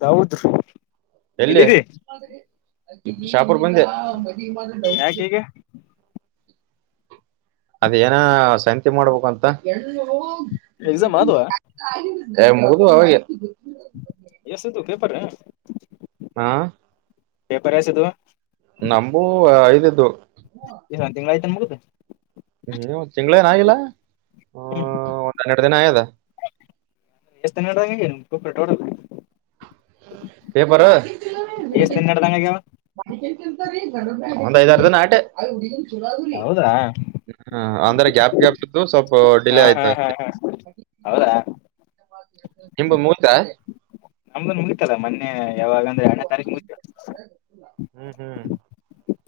ತೌದ್ರ್ ಎಲ್ಲಿ ಶಾಪೂರ್ ಬಂದ್ಯ. ಯಾಕ ಈಗ [inaudible] ಅದ್ ಏನ ಸಂತಿ ಮಾಡ್ಬೇಕಂತ. ಎಗ್ಜಾಮ್ ಆದ್ವಾ. ಏ ಮುಗ್ದು ಅವಾಗೆ. ಪರ. ಹಾ ಪೇಪರ್ ಹೆಸ್ ಇದ್ವು. ನಂಬು ಐದ್ ಇದ್ವು. ಇದ್ ಒಂದ್ ತಿಂಗ್ಳ ಆಯ್ತ ಮುಗ್ದ. ಹ್ಮ ತಿಂಗ್ಳೇನ್ ಆಗಿಲ್ಲ ಹ ಹ್ಮ್ ಒಂದ್ ಹನ್ನೆರ್ಡ್ ದಿನ ಆಯದ. ಎಷ್ಟ [unintelligible] ಓಟ್ ಟೋಟಲ. ಪೇಪರ. ಎಷ್ಟ್ ದಿನ ನಡ್ದಂಗ ಆಗ್ಯಾವ ಒಂದ್ ಐದ್ ಆರ್ ದಿನ ಆಟೆ ಹೌದಾ ಹಾ. ಅಂದ್ರೆ ಗ್ಯಾಪ್ ಗ್ಯಾಪಿದ್ದು ಸ್ವಲ್ಪ ಹಾ ಡಿಲೇ ಆಯ್ತ ಹಾ ಹಾ ಅಷ್ಟೇ. ಹಾ ಹೌದಾ ನಿಂಬ ಮೂತ. ನಮ್ದನ್ ಮುಗಿತಲ್ಲ ಮೊನ್ನೆ ಯಾವಾಗ ಅಂದ್ರೆ ಎರ್ಡನೇ ತಾರೀಕು ಮುಗಿತ. ಹ್ಮ್ ಹ್ಮ್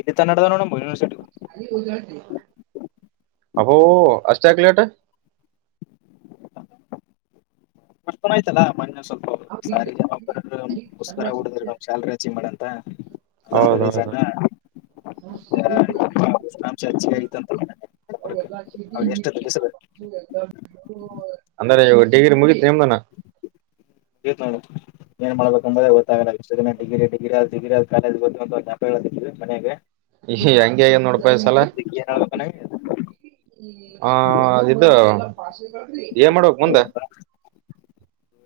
ಇದಿತ ನಡ್ದ ನೋಡಂ. ಐ ಉಜಳ್ ತಿ. ಅಬೋ ಅಷ್ಟ್ ಯಾಕ್ ಲೇಟ. ಕರ್ ಆಯ್ತಲ್ಲ ಮ ಸ್ವಲ್ಪ ಸ್ಯಾಲರಿ ಹೆಚ್ಚಿಗೆ ಮಾಡಿ ಯಾರ್ [unintelligible] [unintelligible] [unintelligible] [unintelligible] ಅಂಶ ಹೆಚ್ಚಿಗೆ ಆಗಿತ್ತಂತ ಅವ್ರ ಎಷ್ಟತ್ತು ಬಿಸರು ಹಂಗರಡಿಗ್ರಿ ಮುಗೀತು [unintelligible] ಮಾಡ್ಬೇಕಂಬ ಗೊತ್ತಾಗಲ್ಲ ಡಿಗ್ರಿಡಿಗಿ ಅ ಡಿಗಿ ಆದ ಕಾಲೇಜ ಗಾ ಸಿವಿ ಮನೆಗೆ ಈ ಹಂಗ ಏನ್ ನೋಡ್ಪ ಸಲಾ ಏನ್ ಹೇಳ್ಬೇಕ್ ಅನ್ನಂಗೆ ಹ ಇದು ಏನ್ ಮಾಡ್ಬೇಕ್ ಮುಂದ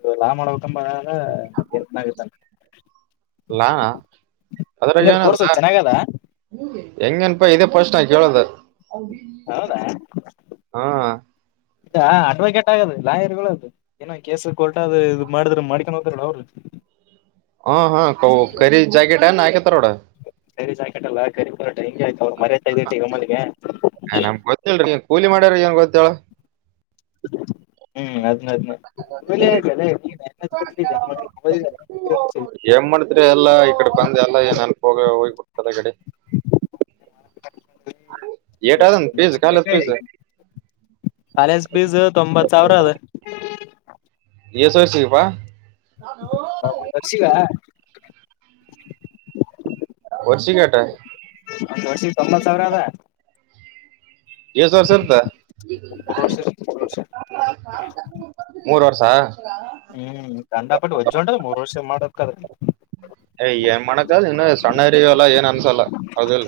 ರ ಲಾ ಮಾಡಬೇಕಂಬ ಅ [unintelligible] ಲಾ ಅದ್ರ ಹಿಂಗದ್ ಏನ ಕೋರ್ಸ್ ಚೆನ್ನಾಗದ ಎಂಗನ್ಪಾ ಇದೇ ಪಸ್ಟ ನ ಕೇಳದ ಹೌದಾ ಹಾ ಅಡ್ವೊಕೇಟ್ ಆಗದು ಲಾಯರ್ ಅದು ಏನೋ ಕೇಸ್ ಕೋರ್ಟ್ ಅ ಇದು ಮಾಡಿದ್ರ ಮಾಡ್ಕೊಂಡ ಹೋದ್ರ ಅವ್ರು ಹಾ ಹಾ ಕ ಕರಿ ಜ್ಯಾಕೆಟ್ ಏನ ಹಾಕ ತಾ ಕರಿ ಜಾಕೆಟಲ್ಲ ಕರಿ ಕೋರ್ಟ್ ಹಿಂಗೆ ಆತಾವ ಮರ್ಯದೆ ಕಳದಿದ್ಯಾ ಹೆಂಗ ಗೊತ್ತಾ ಹ್ಮ್ ಅದ [unintelligible] ಎಲ್ಲ ಈ ಕಡೆ ಬಂದ ಎಲ್ಲ ನೆನಪ ಹೋಗ ಹೋಗಿಬಿಡ್ತದೆಗಡೆ ಎಟ ಅದಂತ ಪಿಜ ಲಕ್ಷ ಕಾಲ ಬೇಕಾ ಪಸ್ ಕಾಲೇಜ್ ಪಿಸು ತೊಂಬತ್ತು ಸಾವಿರ ಅದ ಎಸ ವರ್ಷ ಪ್ಪಾ ಒಂದ್ ವರ್ಷಿಗ ವಸ್ಸಿಗೆಟ್ಟ ವರ್ಷಿದ ತೊಂಬತ್ ಸಾವಿರ ಅದ ಎಷ್ ವರ್ಷದ ಇರ್ತ್ತ ಮೂರ್ ವರ್ಷ ಮೂರ್ ವರ್ಷ ಮೂರ್ ವರ್ಷ [unintelligible] ಹ್ಮ್ ಕಂಡಾಪಟ್ಟು ಒಜ್ಜ ಉಂಟದ ಮೂರ್ ವರ್ಷ ಮಾಡಕ್ಕದ ನ್ ಮಣಕಾ ಇನ್ನು ಸಣ್ಣ ಅರಿ ಎಲ್ಲ ಏನ್ ಅನಸಲ್ಲ ಅದಲ್ಲ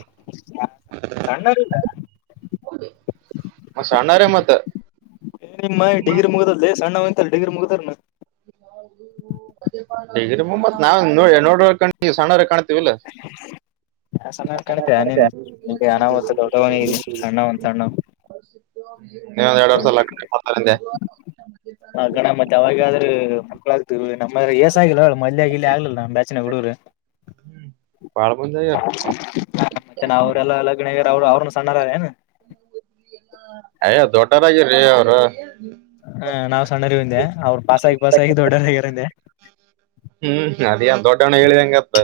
ಸಣ್ಣಾರದ ಮ ಸಣ್ಣಾರೆ ಮತ್ತ ಏ ನಿಮ್ಮ ಡಿಗ್ರಿ ಮುಗುದದಲ್ ದೇ ಸಣ್ಣ್ಯಂತಲ್ಲ ಡಿಗ್ರಿ ಮುಗುದ್ರನ ಹೇಗೀ ಮಮ್ಮತ್ ನಾವ ನೋಡ ಕ ಸಣ್ಣವರ ಕಾಣ ಲ ಆ ಸಣ್ಣರ್ ಸಣವ ಕಾಣ್ತೀಯ ಕಾಣಿ ನೀನು ಇಲ್ಲಿ ಅನಾಹುತ ದೊಡ್ಡವನಿಗೆ ಸಣ್ಣವನ್ ಸಣ್ಣವ್ ನೀವೊಂದ್ ಎರಡ್ [unintelligible] ಆ ಗಣ ಮತ್ತೆ ಅವಾಗ ಆದ್ರೆ ಮಕ್ಕ್ಕಳಾಗ್ತವಿ ನಮ್ಮ್ರೆ ವಏಸ ಆಗಿಲ್ಲ ಮಲ್ಯಗ ಇಲ್ಲಿ ಆಗ್ಲಿಲ್ಲ ನಾನ ಬ್ಯಾಚಿನ ಹುಡುಗರು ಬಾಳ ಮಂದಿ ಮತ್ತೆ ಅವುರೆಲ್ಲ ಲಗಣ ಆಗೆರ್ ಅವ ಸಣ್ಣ ರವರೇನ್ ಅವರ ಹಾ ನಾವ್ ಸಣ್ಣರದೆ ಅವ್ರ ಪಾಸಾಗಿ ಪಾಸಾಗಿ ದೊಡ್ಡರಗ್ಯಾರಂದೆ ಹ್ಮ್ ಅದ ದೊಡ್ಡವಣ್ಣ ಹೇಳಿದಂಗತ್ತ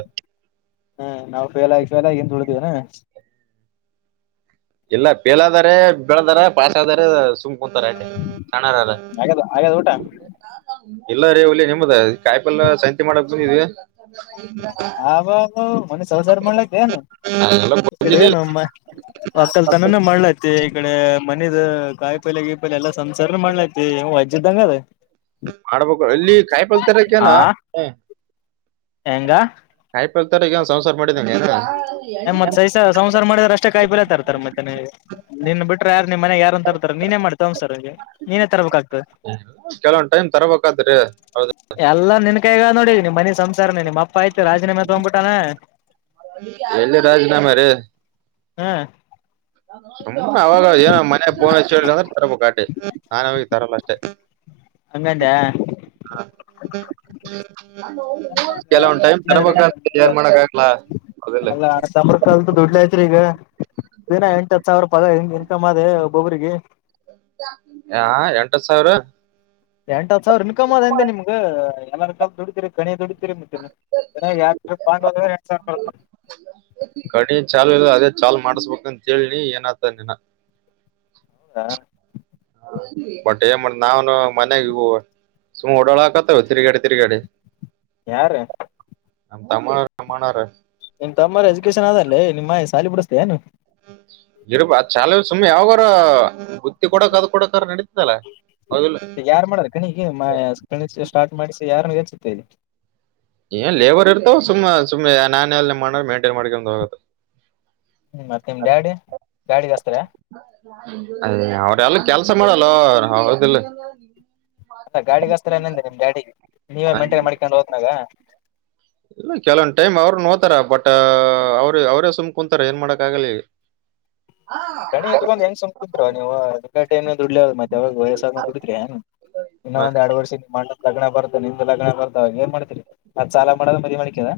ಹ್ಮ ನಾವು ಫೇಲ್ ಆಗ ಫೇಲ್ ಆಗಂತ ಉಳಿದೇವನಾ ಎಲ್ಲ ಪೇಲಾದಾರ ಬೆಳದಾರ ಪಾಸ್ದಾರ ಸುಮ್ ಮುಂತಾರ ಎ ಸಣಾರ ಅಲ್ಲ ಆಗ್ಯದ ಆಗ್ಯದ ಊಟ ಎಲ್ಲ ರೀ ಒಳ್ಳ ನಿಮ್ಮದ ಕಾಯಪೆಲ್ಲ ಸಂತೆ ಮಾಡಕ್ ಬಂದವಿ ಹ ವ ಮನೆ ಸೌದಾರ ಮಾಡಲ ದೆನು ನಾವೆಲ್ಲ ಈ ಕಡೆ ಏ ಬಂದಿದ್ವಿ ನಮ್ಮ ಒಕ್ಕಲ್ ತನ ಮಣ ಐತಿ ಈ ಕಡೆ ಮನಿದ ಕಾಯಿ ಪಲ್ ಗೀ ಪೈಲ್ ಎಲ್ಲ ಸಂಸಾರ ಮಾಡಲೈತಿ ವಜ್ಜದ್ದಂಗ ಅದ ಮಾಡ್ಬೇಕು ಎಲ್ಲಿ ಆ ಕಾಯಪಲ್ತಾರಕೆನೊ ಹೆಂಗ ಇಪ್ಪಲ್ ತರ ಈಗ ಒ್ಸಂಸಾರ ಮಾಡಿದಂಗೆಯಾ ಮತ್ ಸಸ ಸಂಸಾರ ಮಾಡಿದ್ರ ಅಷ್ಟೇ ಕಾಯಿ ಪಿಲ ತರ್ತಾರೆ ಮತ್ತೆ ನಿನ್ ಬಿಟ್ರೆ ಯಾರು ನಿನ್ ಮನ್ಯಾಗ ಯಾರ ಅಂರ್ತಾರೆ ನೀನೇ ಮಾಡ್ತವನ್ ಸರ್ ಅವಗೆ ನೀನೇ ತರಬೇಕಾಗ್ತದೆ ಕೆಲವೊಂದು ಟೈಮ್ ತರಬಕಾಗ್ತೈತಿ ಹೌದಿಲ್ಲ ಈಗ ನೋಡ ನಿಮ್ಮ ಮನಿ ಸಂಸಾರನ ನಿಮ್ಮ ಅಪ್ಪ ಆಯ್ತು ರಾಜೀನಾಮೆ ತಗ್ಬಿಟ್ಟಾನಾ ಎಲ್ಲಿ ರಾಜೀನಾಮೆ ರೀ ಹ್ಮ ಸು ಅವಾಗ ಏನ ಮನ್ ಪೋನ್ ಹೇಳ ಅಂದ್ರೆ ತರಬೇಕುಕ್ಟಿ ನಾನನ್ ಅವಾಗ ತರಲ್ಲ ಅಷ್ಟೇ ಹಂಗಂದ ಕೆಲವೊಂದು ಟೈಮ್ ತರಬೇಕಾಗ್ತೈತಿ ಏನು ಮಾಡಕ್ಕಾಗಲ್ಲ ಅಲ್ಲ ಅಣ್ಣತಮ್ಮೆಂದ್ರ ದುಡ್ಲಯತ್ರಿ ಈಗ ದಿನ ಎಂಟತ್ ಸಾವಿರ ಪಗರ ಹೆಂಗ ಹ ಎಂಟತ್ತು ಸಾವಿರ ಎಂಟ ಸಾವಿರ ಇನ್ಕಮ್ ಅದ ಎಂತೆ ನಿಮಗೆ ಎಲ್ಲ ರ ದುಡಿದೀರಿ ಕಣಿ ದುಡ ಎಂಟ್ ಸಾವಿರ ಮಾಡ ಕಡಿ ಚಾಲು ಇಲ್ಲ ಚಾಲು ಮಾಡಸ್ಬೇಕ ಅಂತೇಳನಿ ಏನತ ನಿಿನ ಹೌದಾ ಬಟ್ ಏನ್ ಮಾಡ ನಾವ ಮನೆಗ ಸು್ ಓಡಾಳ ಹಕತ್ತವ ತಿರ್ಗಾಡೆ ತಿರ್ಗಾಡೆ ಯಾರ ಅ ತಮ ಮನರ ನಿನ್ ತಮ್ಮರ ಎಜುಕೇಶನ್ ಅದಲ್ಲೇ ನಿಮ್ಮ ಸಾಲಿ ಬಿಡಿಸಸ್ತೇ ಏನು ಗರಪ್ಪ ಚಾಲ ಸುಮ್ಮ ಯಾವಾಗರ ಬುತ್ತಿ ಕೊಡಕ್ ಅದು ಕೊಡಕ ನಡತದಲ್ಲ ಹದ ಯಾರ್ ಮಾಡಾರ ಯಾರನ್ನು ಹೆಸುತ್ತೆ ಏ ಲೇಬರ್ ಇರ್ತಾವ ಸುಮ್ಮ ಸುಮ್ಮ್ ನಾನ ಎಲ್ಲ ಮಾಡ ಮೇಂಟೈನ್ ಮಾಡ್ಕೊ ಹೋಗ ಮತ್ತೆ ನಿಮ್ ಡ್ಯಾಡಿ ಗಾಡಿಿಗೆ ಅದೇ ಅವ್ರ ಅಲ್ಲ ಕೆಲ್ಸ ಮಾಡಲ್ಲ ಆದಿಲ್ಲ ಅ ಗಾಡಿಿಗೆ ಹಸ್ತ್ರ ಏನಂದ ನಿಮ್ ಡಾಡಿಿಗೆ ನೀವೇ ಮೇಂಟೈನ್ ಮಾಡ್ಕೊಂಡು ಹೋದ್ರಾಗ ಇಲ್ಲ ಕೆಲವೊಂದು ಟೈಮ್ ಅವ್ರ ನೋಡ್ತಾರ ಬಟ್ ಅವರು ಅವ್ರೇ ಸುಮ್ ಕುೂಂತಾರ ಏನ್ ಮಾಡಾಕ್ ಆಗಲಿ ರಣಿ ಇಟ್ಟಕೊಂಡ್ ಹೆಂಗ ಸುಮಕ ಕುಂವ ನೀವುಟ ದುಡ್ಲದ ಮತ್ತೆ ಯವಾಗ ವಯಸ್ಸಾದ ದುಡಿದ್ರರಿ ಏನ್ ಇನ್ನೊ ಒಂದ ಎರಡ್ ವರ್ಷ ನೀ ಮಾಡಲ ಲಗ್ನ ಬರ್ದ ನಿಂದ ಲಗ್ನ ಬರ್ದವ ಏನ್ ಮಾಡ್ತೀರಿ ನ ಸಾಲ ಮಾಡದ ಮದಿ ಮಾಡಕ್ಯದ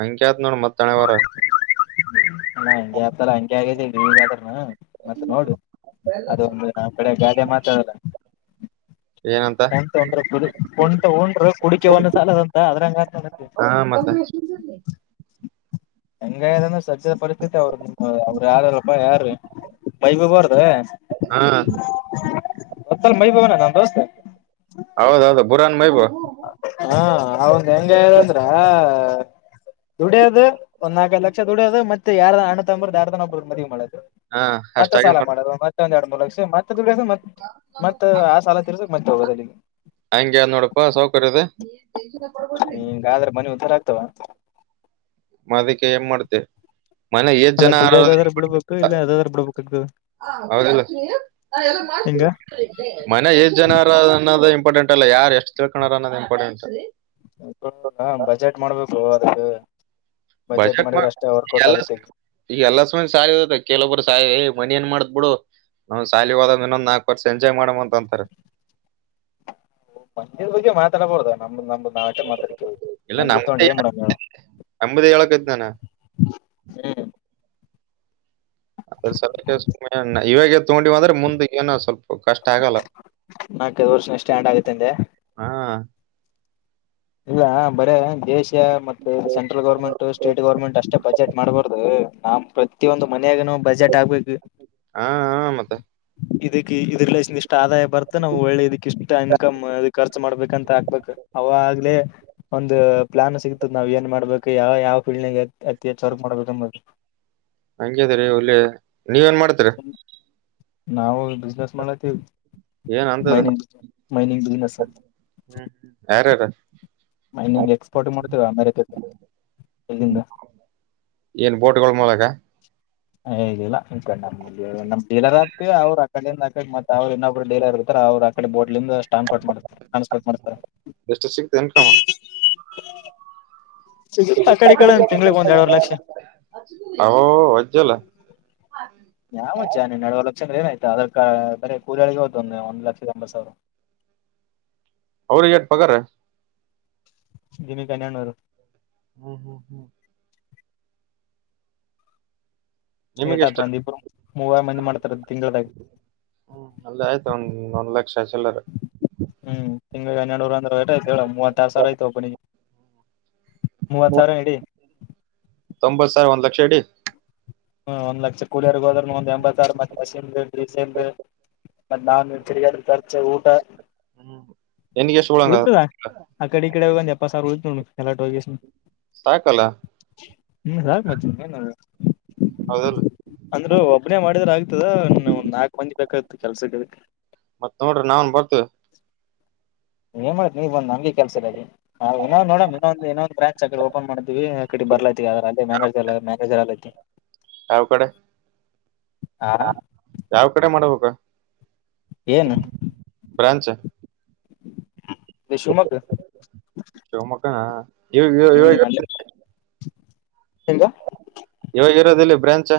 ಹಂಕ್ಯಾತ್ ನೋಡ ಮತ್ತ್ ತಣೆವಾರ ನಾ ಹಂಗೆ ಆಗ್ತಲ್ಲ ಹಂಗೆ ಆಗೇನು ಮತ್ತತ್ ನೋಡು ಅದೊಂದು ನ ಕಳ ಗಾದೆ ಮಾತಾಡಲ್ಲ ಯ ಹೊಂಟ ಉ್ರ ಕು ಹೊಂಟ ಹನ್ರು ಕುಡಿಕೆ ಒಂದು ಸಾಲದಂತ ಅದ್ರಂಗ ಹಾ ಮತ್ತೆ ಹೆಂಗದಂದ್ರೆ ಸಜ್ಜದ ಪರಿಸ್ಥಿತಿ ಅವರು ಅವ್ರು ಯಾರ ಬ ಯಾರು ಬೈ ಬಬಾರದ ಹಾ ಮತ್ತಲ್ ಮೈ ಬವನ ನಮ್ಮ ದೋಸ್ತೆ ಹೌದೌದು ಬುರ ಹಾ ಅವಂದ ಹೆಂಗದಂದ್ರ ದುಡಿಯೋದ ಒಂದ ನಾಲ್ಕ ಲಕ್ಷ ದುಡೋದು ಮತ್ತ ಯಾರ ಅಣ್ಣ ತಂಬ ಯಾರ ತನಬ ಮದ ಮಾಡದು ಹಾ ಮತ್ತೆ ಅಷ್ಟಾಗಿ ಸಾಲ ನೋಡ್ ಮಾಡದು ಮತ್ತೆ ಒಂದ ಎರಡು ಮೂಲ ಮತ್ತೆದು ಮತ್ತತ್ ಆ ಸಾಲ ತಿರ್ಸಕ್ ಮತ್ತೆ ಹೋಗೋದ ಅಗೆ ಹಂಗ ನೋಡಪಾ ಸೌಕರ್ಯದ ತ್ತ ಮದ ಕ ಎಮ ಮಾಡತ ಅಲ್ಲ ದುಡಿಯದಾದ್ರೆ ಬಿಡ್ಬೇಕು ಇಲ್ಲ ಅದಾದ್ರೂ ಬಿಡ್ಬೇಕ್ಆಗ್ತದ. ಹೌದಿಲ್ಲ ಹೆಂಗ ಮನೆ ಏಷ್ ಜನರ ಅನ್ನದೆ ಇ ಇಂಪಾರ್ಟೆಂಟ್ ಅಲ್ಲ ಯರ್ ಎಷ್ಟು ತಿಳ್ಕೋಡರೆ ಅನ್ನೋದೆ ಇಂಪಾರ್ಟೆಂಟು. ಬಜೆಟ್ ಮಾಡ್ಬೇಕು ಅದಕ್ಕ. ಬಜೆಟ್ ಮ ಈಗ ಎಲ್ಲ ಸಯೊದೆ ಕೆಲಒಬ್ರು ಸಯಾ ಎ ಮನಿ ಏನ್ ಮಾಡ್ತ್ - ಬಿಡು ಅವನ್ ಶಾಲಿ ಹೋದ ಇನ್ನೊಂದ್ ನಾಲ್ಕು ವರ್ಷ ಎಂಜಾಯ್ ಮಾಡಮ ಅಂತ ಅಂತಾರೆ. ಪ್ಯಂದ್ಯದ್ ಬಗ್ಗೆ ಮಾತಾಡ್ಬಹುದ ನಮ್ದು ನಮ್ದು. ನಾ ಆಟೆ [unintelligible] ಇಲ್ಲ ಪಂದ್ಯ ತಗೊಂಡ್ ನಮ್ದೇ ಏನ್ ಮಾಡನ್ಹೇಳು. [unintelligible] [unintelligible] ಇವಾಗ್ ಗೆದ್ ತಗೊಂಡಿವಿ ಅಂದ್ರೆ ಮುಂದೆ ಏನ ಸ್ವಲ್ಪ್. ಕಷ್ಟ ಆಗಲ್ಲ ನಾಲ್ಕೈದು ವರ್ಷ ಸ್ಟ್ಯಾಂಡ್ ಆಗತ್ತಂದೆ ಹಾ. ಇಲ್ಲ ಬರೇ ದೇಶ ಮತ್ತೆ ಸೆಂಟ್ರಲ್ ಗೌರ್ಮೆಂಟ್ ಸ್ಟೇಟ್ ಗೌರ್ಮೆಂಟ್ ಅಷ್ಟೇ ಬಜೆಟ್ ಮಾಡ್ಬಾರ್ದು. ನಾ ಪ್ರತಿಯೊಂದು ಮನಿ - - ಮನ್ಯಾಗ ಬಜೆಟ್ ಆಗ್ಬೇಕು ಹಾ ಹಾ ಮತ್ತೆ ಇರಿಕ್ಕೆ ಇರ್ ರಿಲೆಷನ್ ಎಷ್- ಎಷ್ಟ್ ಆದಾಯ ಬರ್ತ ನಾವು ಒಳ್ಳೆ ಇದಕ್ ಇಷ್ಟ ಇನ್ಕಮ್ ಇದ ಖರ್ಚು ಮಾಡ್ಬೇಕಂತ ಹಾಕ್ಬೇಕು ಅವಾಗ್ಲೇ. ಒಂದು ಪ್ಲಾನ್ ಸಿಗುತದ್ ನಾವ್ ಏನ್ ಮಾಡ್ಬೇಕು ಯಾವ ಯಾವ ಫೀಲ್ಡ್ ಅತಿ ಹೆಚ್ಚು ವರ್ಕ್ ಮಾಡ್ಬೇಕನ್ಂಬೋದು. ಹಂಗೆ ದ್ರಿ ರೀ ಒಳ್ಳೆ ನೀವೇನ್ ಮಾಡ್ತೀರಾ. ನಾವು ಬಿಸ್ನೆಸ್ ಮಾಡತೀವಿ. ಏನ್ ಅಂತದ ಮೈನಿಂಗ್ ಮೈನಿಂಗ್ ಬಿಸ್ನೆಸ್ ಹ. ಹ್ಮ್ ಯಾರ್ಯಾರ ಮೈನಿಂಗ್ ಎಕ್ಸ್ಪೋರ್ಟ್ ಮಾಡ್ತವ ಅಮೇರಿಕ್ಕೆ ಇಲ್ಲಿಂದ. [unintelligible] ಬೇಕ ಎ ಇಲ್ಲ [unintelligible] ನಮ್ ಡೀಲರ್ ಹಕ್ತಿವ್ ಅವ್ರು ಅಕಡಿಂದ್ ಅಕಡಿಂದ್ ಮತ್ ಅವ್ರು ಇನ್ನೊಬ್ರು ಡೀಲರ್ ಇರ್ತಾ ಅವರು ಆ ಕಡೆ ಬೋಟ್ಲಿಂದ ಸ್ಟಾನ್ಪೋರ್ಟ್ ಮಾಡ ಸಾನ್ಸ್ಪೋರ್ಟ್ ಮಾಡ್ಸ್ತಾರ. ಎಷ್ಟು ಸಿಗ್ತ ಇನ್ಕಮ್ ಈ ಕಡೆ ತಿಂಗಳಿಗೆ ಒಂದ್ ಎರಡುವರೆ ಲಕ್ಷ ಅವೋ ಅಜ್ಜಲ್ಲ. ಕ್ಷ ಏನಾಯ್ತು ಅದರ್ಕ ಬೇರೆ ಕೂಲ್ ಆಳಿಗೆ ಹೋಯ್ತ್ ಒಂದ ಒಂದ್ ಲಕ್ಷ ರ್ ಎಂಬತ್ ಸಾವ್ರ. ಅವ್ರಿಗ್ ಯಾಕ್ ಪಗಾರ [unintelligible] ಹ್ಮ್ ಹ್ಮ್ ಹ್ಮ್ ನಿಮಗೆ ಎಷ್ಟು ಏಟಾಯ್ತು ಒಂದಿಬ್ರು ಮೂವಾರ್ ಮಂದಿ ಮಾಡ್ತಾರ ತಿಂಗಳದಾಗೆ. ಹ್ಮ್ ಅಲ್ಲೇ ಆಯ್ತು ಒಂದ್ ಒಂದ್ ಲಕ್ಷ ಚಿಲ್ಲರೆ. ತಿಂಗ್ಳುಗೆ ಹನ್ನೆಡ್ನೂರ್ ಅಂದ್ರ ಎಟ್ ಆಯ್ತ್ ಹೇಳು ಮೂವತ್ ಆರು ಸಾವಿರ ಆಯ್ತು ಒಬ್ನಿಗೆ. ತೊಂಬತ್ ಸಾವ್ರ ಒಂದ್ ಲಕ್ಷ ಇಡಿ. ಹ್ಮ ಒಂದ್ ಲಕ್ಷ ಕೂಲಿಯರ್ ಹೋದ್ರನು ಒಂದ ಎಂಬತ್ ಸಾವ್ರ ಮತ್ - ಮಷಿನ್ ಬೆಲೆ ಡೀಸೆಲ್ ಬೆಲೆ ಮತ್ತೆ ನಾನು ತಿರಿಗಾಡ ಖರ್ಚ ಊಟ. ಹ್ಮ್ ನಿನಿಗ್ ಎಷ್ಟ್ ಹುಳ್ದಂಗ - - ಇಕಡೆ ಅಂದ್ ಎಪ್ಪತ್ ಸಾವ್ರ ಉಳಿತ್ ನೋಡ್ ಎಲ್ಲಾ [unintelligible] ಸಾಕಲ್ಲ ಹ್ಮ್ [unintelligible] ಹೌದಲ್ಲ ಅಂದ್ರು ಒಬ್ನೇ ಮಾಡಿದ್ರ ಆಗ್ತದ ಒಂದ್ ನಾಕ್ ಮಂದಿ. ಬೇಕಾಗಿತ್ತು ಕೆಲ್ಸಕ್ಕೆ. ಮತ್ತ್ ನೋಡ್ರಿ ನಾವನ್ ಬರ್ತವಿ. ಏನ್ ಮಾಡ್ತ್ ನೀವ್ ಬಂದ್ ನಮ್ಗೆ ಕೆಲ್ಸಯಿಲ್ಲ ಇಲ್ಲಿ ನೋಡಣ ಇನ್ನೊಂದ ಇನೊಂದ ಬ್ರ್ಯಾಂಚ್ ಆಕಡೆ ಓಪನ್ ಮಾಡೀವಿ. ಬರ್ಲೈತಿ ಆದ್ರ ಅದೇ ಮ್ಯಾನೇಜರ್ ಮ್ಯಾನೇಜರ್ ಆಲೈತಿ. ಯಾವ್ ಕಡೆ ಹಾ ಹ ಯಾವ್ ಕಡೆ ಮಾಡ್ಬೇಕು. ಏನು ಬ್ರ್ಯಾಂಚ್ ಇ ಶಿವಮೊಗ್ಗ ಶಿವಮೊಗ್ಗನ ಇ ಹ್ಮ್ ಇ ಅಲ್ಲೇ ಹಿಂಗ ಇವಾಗ್ ಇರೋದಲ್ಲಿ ಬ್ರಾಂಚ.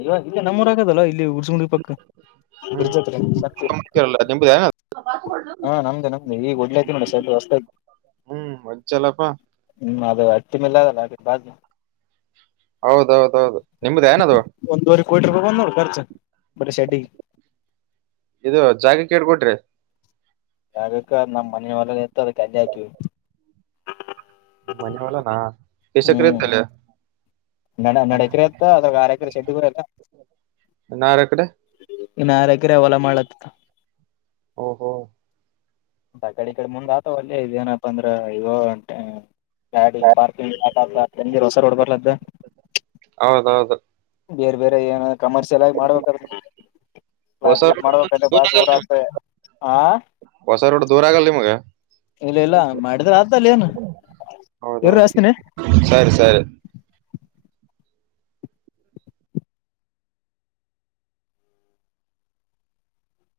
ಇವಗ್ ಇಲ್ಲೆ ನಮ್ಮರ ಆಗದಲ್ಲೂ ಇಲ್- [unintelligible] ಪಕ್ಕ ಬ್ರಿಡ್ಜ್ ಅತ್ರ ಸತ್ಯ ಹ್ಮ್ಲ್ಲ ನಿಮ್ದ ಹಾ ನಮ್ದೇ ನಮ್ದೇ ಈಗ ಒಡ್ಲತಿ ನೋಡ [unintelligible] ಹ್ಮ್ ಮಜ್ಜಲ್ಲಪ್ಪಾ ಹ್ಮ್ ಅದು ಹಟ್ಟಿ ಮೇಲ [unintelligible] ಹೌದೌದೌದು ನಿಮ್ದೆನದು [unintelligible] ಕರ್ಚು ಬರೀ ಶೆಡ್ಡಿಗೆ ಇದು ಜಾಗುಕ್ಕೆಷ್ಟ್ ಕೊಟ್ರೀ [unintelligible] ನಮ್ಮ ಮನೆ [unintelligible] ಮನೆವಲ ನ ಹ್ಮ್ [unintelligible] ನಡ ನಡ ಎಕರೆ ಅತ್ತ ಅದರ ಎಕರೆ ಶೆಡ್ಗರೆ ಎಲ್ಲ ಹದಿನಾರು ಎಕರೆ ಇನ್ ಆರ್ ಯೆಕ್ರೆ ಹೊಲ ಮಾಡ್ಲತ್ತ ಹೊ ಹೋ ಅ ಕಡೆ ಈ ಕಡೆ ಮುಂದೆ ಆತವ ಒಲ್ಲೆ ಇದೇನಪ್ಪ ಅಂದ್ರ ಇಗೋಂಟ ಗಾಡಿ ಪಾರ್ಕಿಂಗ್ [unintelligible] ಹೊಸರ [unintelligible] ಹೌದೌದು ಏನ ಕಮರ್ಷಿಯಲ್ ಆಗ್ ಹೊಸ ರೋಡ್ ದೂರ ಆಗಲ್ಲ [unintelligible] [unintelligible] ಹಾ ದೂರಾಗಲ್ಲ್ ನಿಮ್ಗ ಇಲ್ಲ ಇಲ್ಲ ಮಾಡಿದ್ರೆ ಹೌದೌದು [unintelligible] ಏನು ಸರಿ ಸರಿ [unintelligible]